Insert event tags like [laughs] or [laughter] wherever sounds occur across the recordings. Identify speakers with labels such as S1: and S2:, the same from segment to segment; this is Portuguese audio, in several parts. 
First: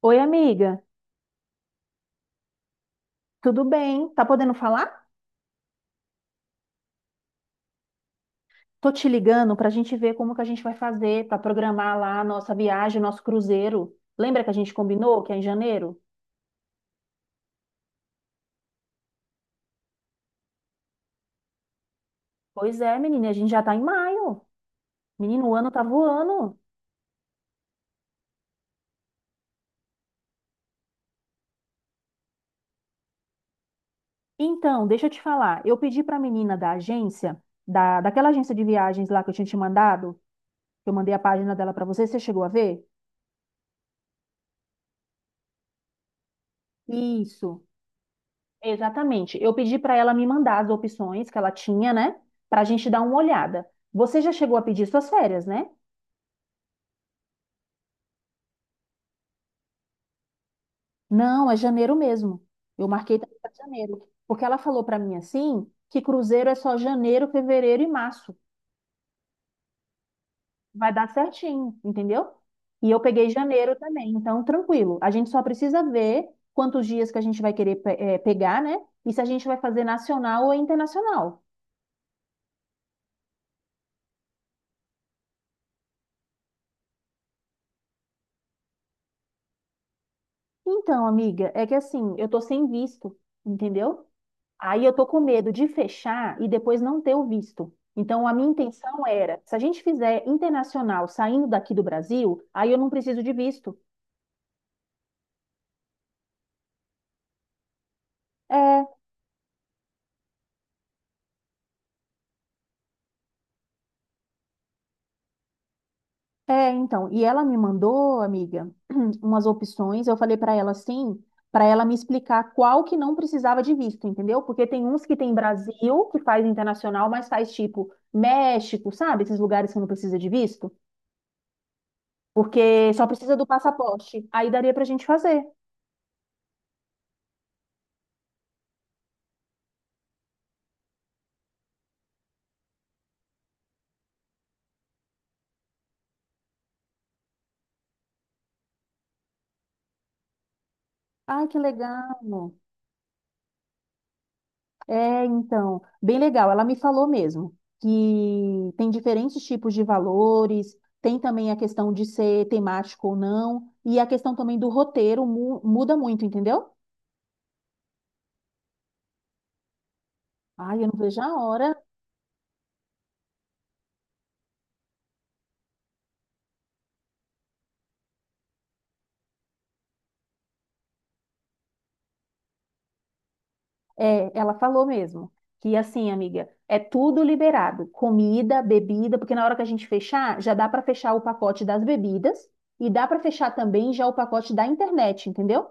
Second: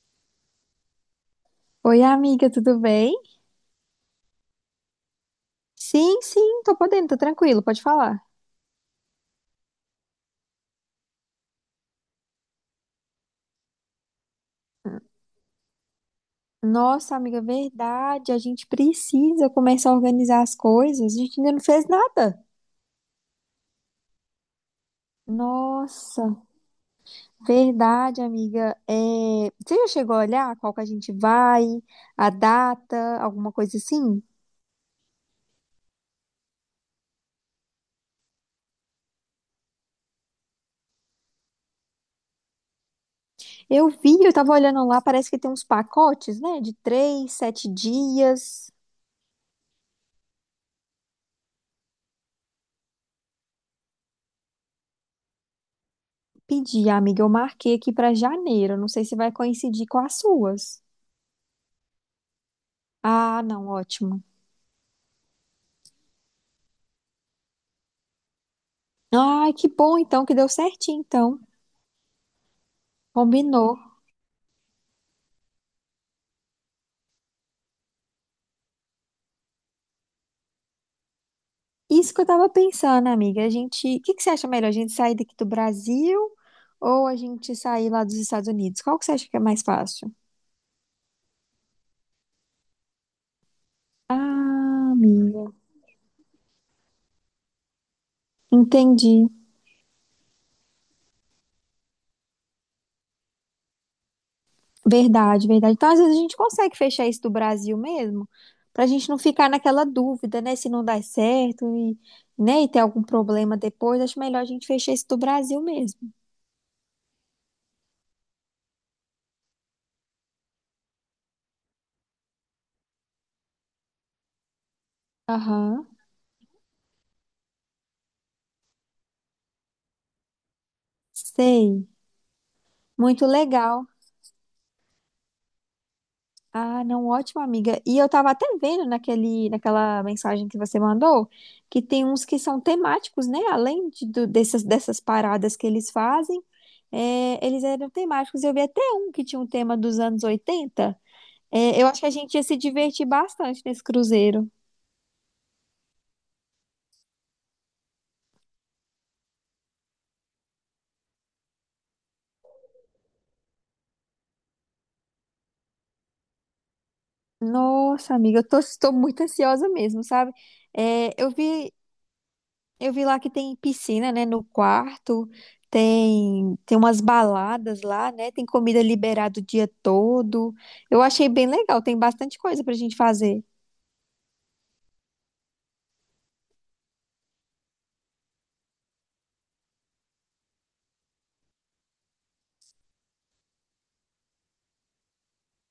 S1: Oi, amiga,
S2: Oi, amiga, tudo bem?
S1: tudo bem? Tá podendo falar?
S2: Sim, tô podendo, tô tranquilo, pode falar.
S1: Tô te ligando pra gente ver como que a gente vai fazer pra programar lá a nossa viagem, o nosso cruzeiro. Lembra que a gente combinou que é em janeiro?
S2: Nossa, amiga, verdade, a gente precisa começar a organizar as coisas, a gente ainda não fez nada.
S1: Pois é, menina, a gente já tá em maio. Menino, o ano tá
S2: Nossa,
S1: voando.
S2: verdade, amiga. Você já chegou a olhar qual que a gente vai, a data, alguma coisa assim?
S1: Então, deixa eu te falar. Eu pedi pra menina da agência, daquela agência de viagens lá que eu tinha te mandado, que eu mandei a página dela pra você, você chegou a ver?
S2: Eu vi, eu tava olhando lá, parece que tem uns pacotes, né, de três,
S1: Isso.
S2: sete dias.
S1: Exatamente. Eu pedi para ela me mandar as opções que ela tinha, né? Para a gente dar uma olhada. Você já chegou a pedir suas férias, né?
S2: Pedi, amiga, eu marquei aqui pra janeiro, não sei se vai coincidir com as suas.
S1: Não, é janeiro mesmo. Eu marquei também
S2: Ah,
S1: para
S2: não,
S1: janeiro.
S2: ótimo.
S1: Porque ela falou para mim assim que cruzeiro é só janeiro, fevereiro e março.
S2: Ai, que bom então, que deu
S1: Vai
S2: certinho
S1: dar
S2: então.
S1: certinho, entendeu? E eu peguei
S2: Combinou.
S1: janeiro também, então tranquilo. A gente só precisa ver quantos dias que a gente vai querer pegar, né? E se a gente vai fazer nacional ou internacional.
S2: Isso que eu tava pensando, amiga. A gente, o que que você acha melhor? A gente sair daqui do Brasil ou a gente sair lá dos Estados Unidos? Qual que você acha que é mais fácil?
S1: Então, amiga, é que assim, eu tô sem visto, entendeu? Aí
S2: Ah,
S1: eu tô com
S2: amiga.
S1: medo de fechar e depois não ter o visto. Então, a minha intenção
S2: Entendi.
S1: era, se a gente fizer internacional saindo daqui do Brasil, aí eu não preciso de visto.
S2: Verdade, verdade. Então, às vezes a gente consegue fechar isso do Brasil mesmo,
S1: É,
S2: pra gente não ficar naquela dúvida, né, se não dá certo e, né, e ter algum problema depois. Acho melhor a gente fechar isso do Brasil mesmo.
S1: então. E ela me mandou, amiga, [clears throat] umas opções. Eu falei para ela assim, para ela me explicar qual que não precisava de visto, entendeu? Porque tem uns que tem
S2: Aham.
S1: Brasil, que faz internacional, mas faz tipo México, sabe? Esses lugares que não precisa de visto,
S2: Sei.
S1: porque só
S2: Muito
S1: precisa do
S2: legal.
S1: passaporte. Aí daria pra gente fazer.
S2: Ah, não, ótima amiga. E eu tava até vendo naquela mensagem que você mandou que tem uns que são temáticos, né? Além dessas paradas que eles fazem, eles eram temáticos. Eu vi até um que tinha um tema dos anos 80.
S1: Ai, que
S2: É, eu acho que a
S1: legal.
S2: gente ia se divertir bastante nesse cruzeiro.
S1: É, então, bem legal. Ela me falou mesmo que tem diferentes tipos de valores, tem também a questão de ser temático ou não, e a questão também do roteiro muda muito, entendeu?
S2: Nossa, amiga, estou muito ansiosa mesmo, sabe?
S1: Ai, eu não
S2: É,
S1: vejo
S2: eu
S1: a
S2: vi.
S1: hora.
S2: Eu vi lá que tem piscina, né, no quarto, tem umas baladas lá, né? Tem comida liberada o dia todo. Eu achei bem legal, tem bastante coisa pra gente fazer.
S1: É, ela falou mesmo que assim, amiga, é tudo liberado, comida, bebida, porque na hora que a gente fechar, já dá para fechar o pacote das bebidas e dá para fechar também já o pacote da internet, entendeu?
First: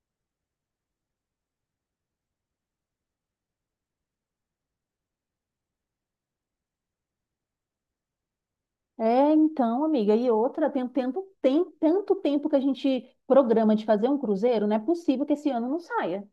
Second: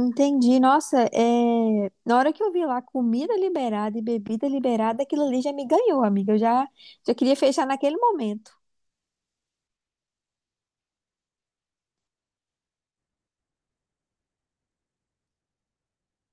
S2: Entendi, nossa, é... na hora que eu vi lá comida liberada e bebida liberada, aquilo ali já me ganhou, amiga. Eu já queria fechar naquele momento.
S1: É, então, amiga, e outra, tem tanto tempo que a gente programa de fazer um cruzeiro, não é possível que esse ano não saia.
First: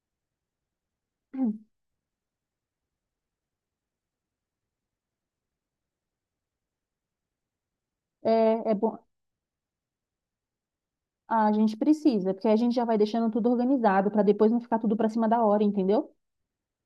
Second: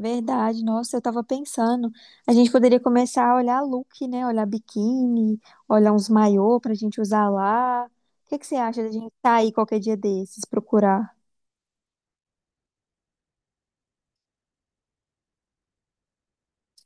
S2: Verdade, nossa, eu tava
S1: [clears throat]
S2: pensando, a gente poderia começar a olhar look, né? Olhar biquíni, olhar uns maiô pra gente usar lá. O que que você
S1: É, é
S2: acha da
S1: bom,
S2: gente sair qualquer dia desses, procurar?
S1: a gente precisa, porque a gente já vai deixando tudo organizado para depois não ficar tudo para cima da hora, entendeu?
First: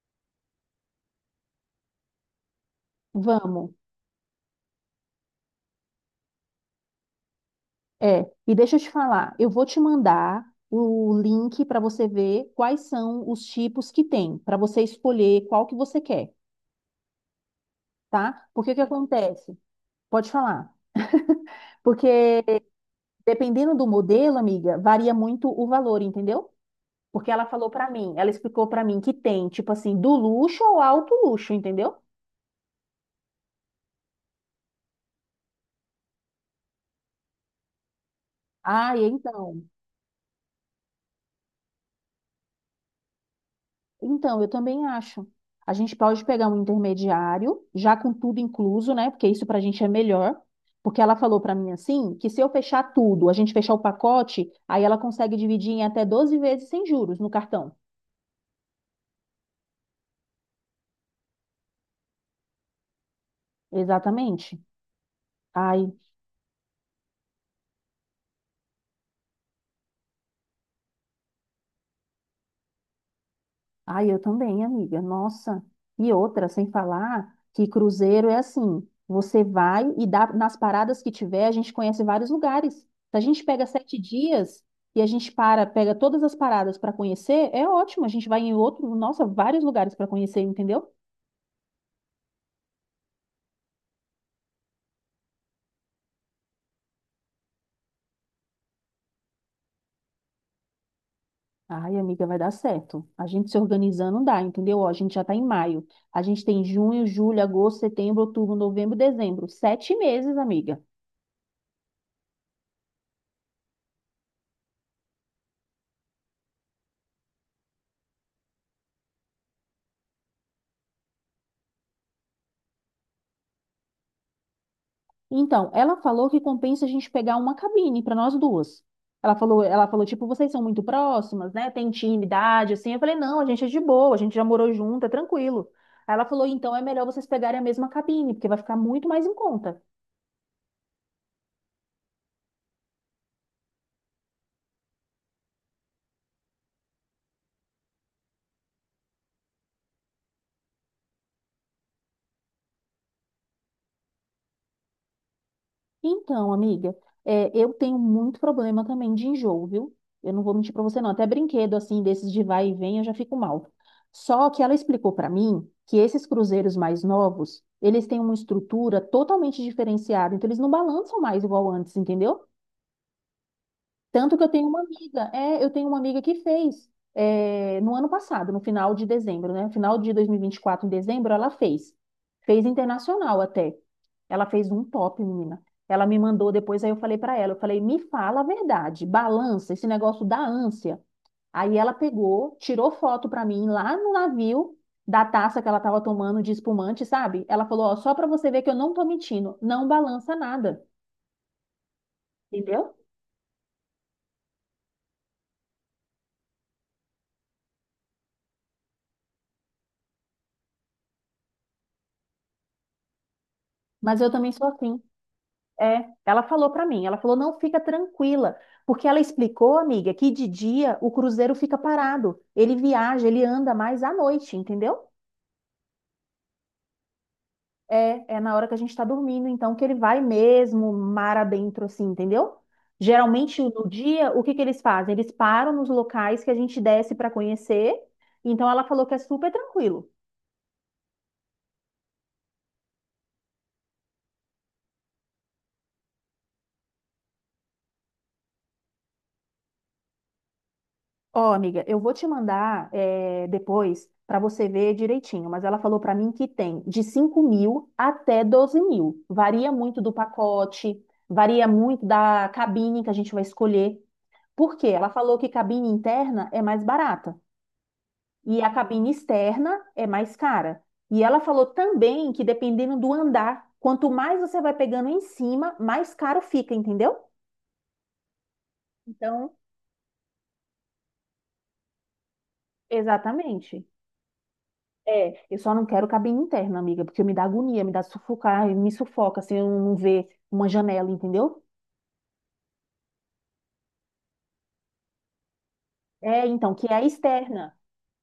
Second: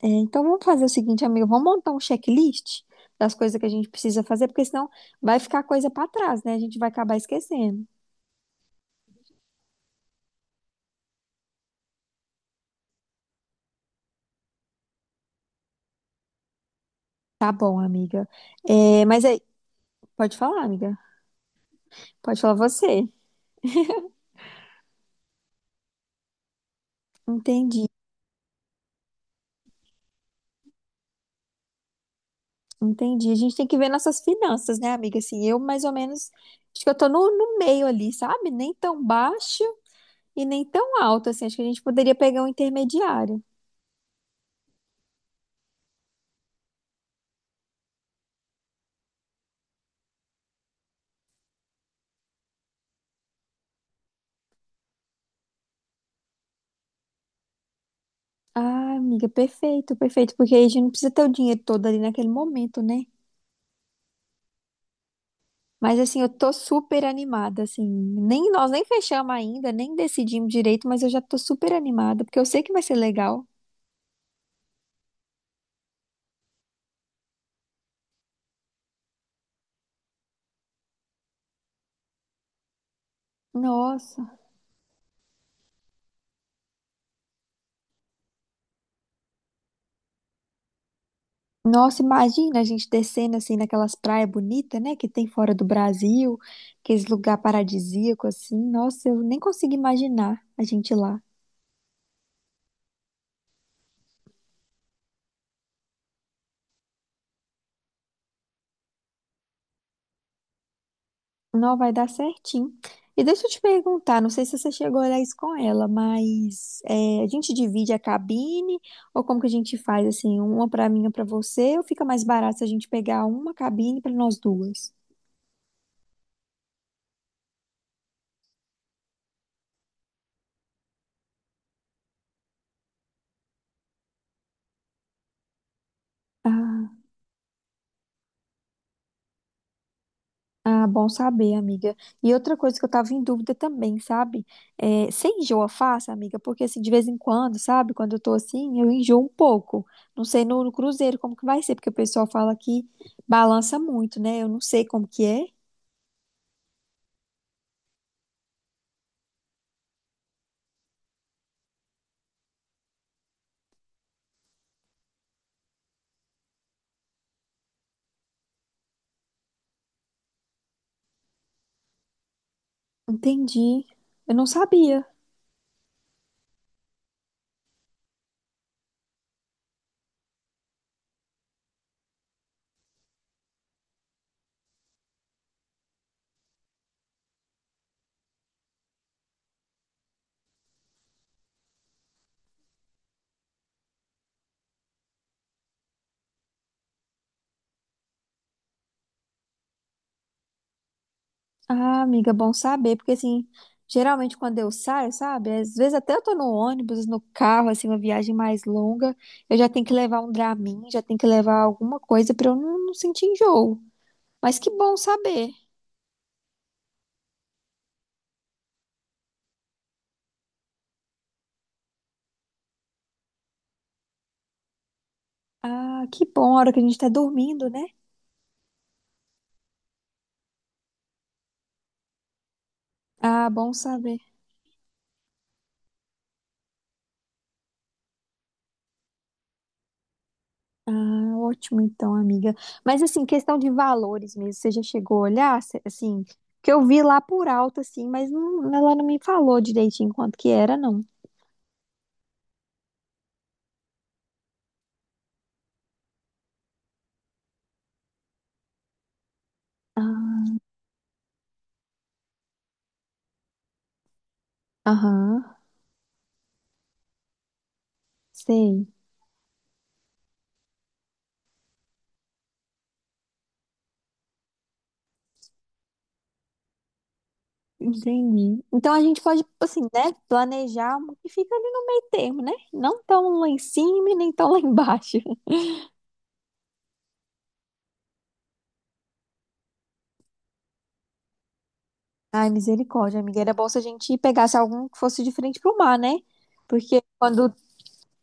S2: É, então vamos fazer o seguinte, amigo, vamos montar um checklist das coisas que a
S1: Vamos.
S2: gente precisa fazer, porque senão vai ficar coisa pra trás, né? A gente vai acabar esquecendo.
S1: É, e deixa eu te falar, eu vou te mandar o link para você ver quais são os tipos que tem, para você escolher qual que você quer,
S2: Tá bom, amiga.
S1: tá? Porque o que
S2: É, mas aí,
S1: acontece? Pode
S2: pode falar,
S1: falar.
S2: amiga. Pode falar
S1: Porque
S2: você.
S1: dependendo do modelo, amiga, varia muito o valor, entendeu? Porque ela falou
S2: Entendi.
S1: pra mim, ela explicou pra mim que tem, tipo assim, do luxo ao alto luxo, entendeu?
S2: Entendi. A gente tem que ver nossas finanças, né, amiga? Assim, eu mais ou menos, acho que eu tô no meio ali, sabe? Nem
S1: Ah,
S2: tão
S1: e então.
S2: baixo e nem tão alto, assim. Acho que a gente poderia pegar um intermediário.
S1: Então, eu também acho. A gente pode pegar um intermediário, já com tudo incluso, né? Porque isso pra gente é melhor. Porque ela falou pra mim assim, que se eu fechar tudo, a gente fechar o pacote, aí ela consegue dividir em até 12 vezes sem juros no cartão.
S2: Ah, amiga, perfeito, perfeito. Porque aí a gente não precisa ter o dinheiro todo ali naquele momento, né?
S1: Exatamente. Ai,
S2: Mas assim, eu tô super animada, assim. Nem nós nem fechamos ainda, nem decidimos direito, mas eu já tô super animada, porque eu sei que vai ser legal.
S1: Ai, eu também, amiga. Nossa. E outra, sem falar que cruzeiro é assim, você vai e dá nas paradas que tiver, a gente conhece vários lugares. Se a gente pega sete
S2: Nossa.
S1: dias e a gente para, pega todas as paradas para conhecer, é ótimo. A gente vai em outro, nossa, vários lugares para conhecer, entendeu?
S2: Nossa, imagina a gente descendo assim naquelas praias bonitas, né, que tem fora do Brasil, aqueles lugar paradisíaco assim. Nossa, eu nem consigo imaginar a gente lá.
S1: Ai, amiga, vai dar certo. A gente se organizando dá, entendeu? Ó, a gente já tá em maio. A gente tem junho, julho, agosto, setembro, outubro, novembro, dezembro. 7 meses, amiga.
S2: Não vai dar certinho. E deixa eu te perguntar, não sei se você chegou a olhar isso com ela, mas é, a gente divide a cabine ou como que a gente faz assim, uma pra mim, uma pra você, ou fica mais barato se a gente pegar uma cabine pra nós duas?
S1: Então, ela falou que compensa a gente pegar uma cabine para nós duas. Ela falou, tipo, vocês são muito próximas, né? Tem intimidade, assim. Eu falei, não, a gente é de boa, a gente já morou junto, é tranquilo. Aí ela falou, então é
S2: Ah.
S1: melhor vocês pegarem a mesma cabine, porque vai ficar muito mais em conta.
S2: Ah, bom saber, amiga. E outra coisa que eu tava em dúvida também, sabe? É, você enjoa fácil, amiga? Porque assim, de vez em quando, sabe? Quando eu tô assim, eu enjoo um pouco. Não sei no cruzeiro como que vai ser, porque o pessoal fala que balança muito, né? Eu não sei como que é.
S1: Então, amiga, é, eu tenho muito problema também de enjoo, viu? Eu não vou mentir pra você, não. Até brinquedo assim, desses de vai e vem, eu já fico mal. Só que ela explicou pra mim que esses cruzeiros mais novos, eles têm uma estrutura totalmente diferenciada, então eles não balançam mais igual antes, entendeu?
S2: Entendi. Eu
S1: Tanto que
S2: não sabia.
S1: eu tenho uma amiga que fez no ano passado, no final de dezembro, né? Final de dois mil e vinte e quatro em dezembro, ela fez. Fez internacional até. Ela fez um top, menina. Ela me mandou depois, aí eu falei pra ela, eu falei, me fala a verdade, balança esse negócio da ânsia. Aí ela pegou, tirou foto pra mim lá no navio da taça que ela tava tomando de espumante, sabe? Ela falou, ó, só pra você ver que eu não tô mentindo, não balança nada,
S2: Ah, amiga, bom
S1: entendeu?
S2: saber, porque assim, geralmente quando eu saio, sabe? Às vezes até eu tô no ônibus, no carro, assim, uma viagem mais longa, eu já tenho que levar um Dramin, já tenho que levar alguma coisa pra eu não sentir enjoo.
S1: Mas eu também
S2: Mas
S1: sou
S2: que bom
S1: assim.
S2: saber.
S1: É, ela falou pra mim, ela falou, não, fica tranquila, porque ela explicou, amiga, que de dia o cruzeiro fica parado, ele viaja, ele anda mais à noite, entendeu?
S2: Ah, que bom, a hora que a gente tá dormindo, né?
S1: É, é na hora que a gente tá dormindo, então que ele vai mesmo mar adentro, assim, entendeu?
S2: Ah,
S1: Geralmente
S2: bom
S1: no
S2: saber.
S1: dia, o que que eles fazem? Eles param nos locais que a gente desce pra conhecer, então ela falou que é super tranquilo.
S2: Ah, ótimo então, amiga. Mas assim, questão de valores mesmo, você já chegou a olhar, assim, que eu vi lá por alto, assim, mas ela não me falou direitinho quanto que era, não.
S1: Ó, amiga, eu vou te mandar depois para você ver direitinho, mas ela falou para mim que tem de 5.000 até 12.000. Varia muito do
S2: Ah,
S1: pacote, varia muito da cabine que a gente vai escolher. Por quê? Ela falou
S2: aham,
S1: que cabine interna é mais barata e a
S2: sei,
S1: cabine externa é mais cara. E ela falou também que dependendo do andar, quanto mais você vai pegando em cima, mais caro fica, entendeu?
S2: entendi. Então a gente pode,
S1: Então,
S2: assim, né, planejar um que fica ali no meio termo, né? Não tão lá em
S1: exatamente.
S2: cima e nem tão lá [laughs] embaixo.
S1: É, eu só não quero cabine interna, amiga, porque me dá agonia, me dá sufocar, me sufoca, assim, eu não ver uma janela, entendeu?
S2: Ai, misericórdia, amiga. Era bom se a gente pegasse algum que fosse de frente pro mar, né?
S1: É, então, que é
S2: Porque
S1: a
S2: quando
S1: externa.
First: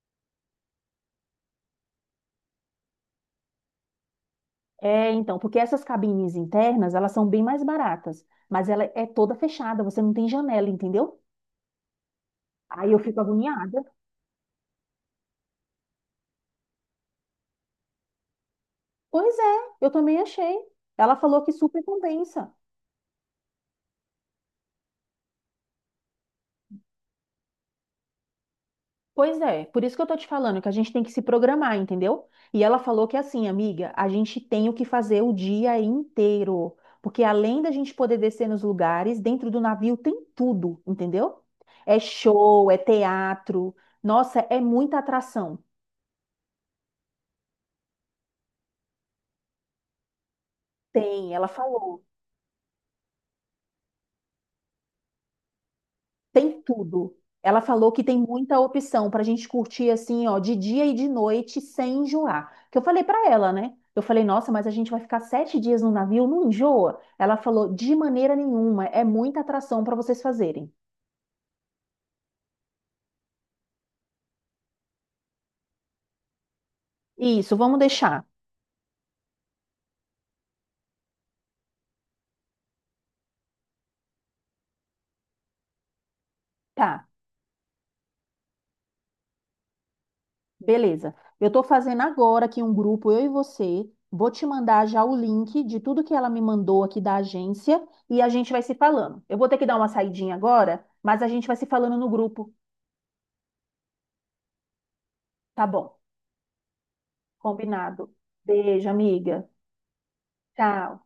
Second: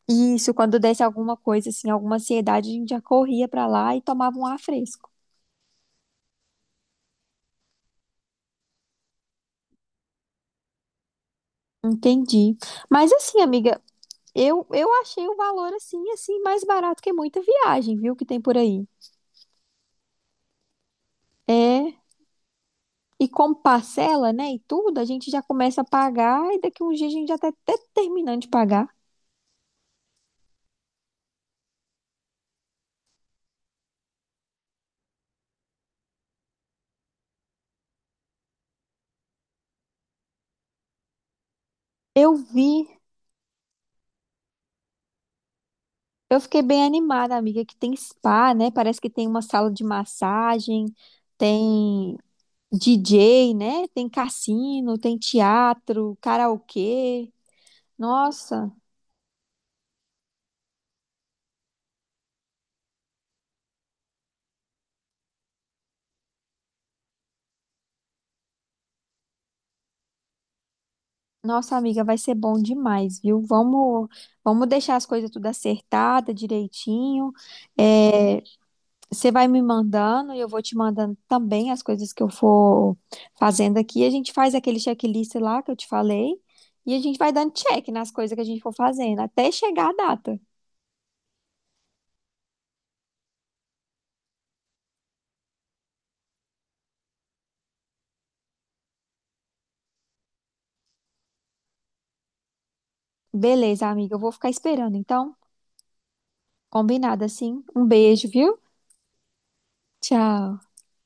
S2: Isso, quando desse alguma coisa, assim, alguma ansiedade, a gente já corria pra lá e tomava um ar fresco.
S1: É, então, porque essas cabines internas, elas são bem mais baratas, mas ela é toda fechada, você não tem janela, entendeu?
S2: Entendi.
S1: Aí eu
S2: Mas
S1: fico
S2: assim, amiga,
S1: agoniada.
S2: eu achei o valor assim, mais barato que muita viagem, viu, que tem por aí.
S1: Pois é, eu também achei. Ela falou que super
S2: É.
S1: compensa.
S2: E como parcela, né, e tudo, a gente já começa a pagar e daqui uns dias a gente já tá até terminando de pagar.
S1: Pois é, por isso que eu tô te falando que a gente tem que se programar, entendeu? E ela falou que é assim, amiga, a gente tem o que fazer o dia inteiro, porque além da gente poder descer nos lugares, dentro do navio tem tudo, entendeu? É
S2: Eu
S1: show, é
S2: vi.
S1: teatro, nossa, é muita atração.
S2: Eu fiquei bem animada, amiga, que tem spa, né? Parece que tem uma sala de massagem,
S1: Tem, ela falou.
S2: tem DJ, né? Tem cassino, tem teatro,
S1: Tem tudo.
S2: karaokê.
S1: Ela falou que tem muita
S2: Nossa,
S1: opção para a gente curtir assim, ó, de dia e de noite sem enjoar. Que eu falei para ela, né? Eu falei, nossa, mas a gente vai ficar 7 dias no navio, não enjoa? Ela falou, de maneira nenhuma, é muita atração para vocês fazerem.
S2: nossa amiga, vai ser bom demais, viu? Vamos, vamos deixar as coisas tudo acertada, direitinho.
S1: Isso, vamos deixar.
S2: É, Você vai me mandando e eu vou te mandando também as coisas que eu for fazendo aqui. A gente faz aquele checklist lá que eu te falei e a
S1: Tá,
S2: gente vai dando check nas coisas que a gente for fazendo até chegar a data.
S1: beleza. Eu tô fazendo agora aqui um grupo, eu e você. Vou te mandar já o link de tudo que ela me mandou aqui da agência e a gente vai se falando. Eu vou ter que dar uma saidinha agora, mas a gente vai se falando no grupo,
S2: Beleza, amiga, eu vou ficar esperando. Então,
S1: tá bom?
S2: combinado assim. Um
S1: Combinado.
S2: beijo, viu?
S1: Beijo, amiga.
S2: Tchau.
S1: Tchau.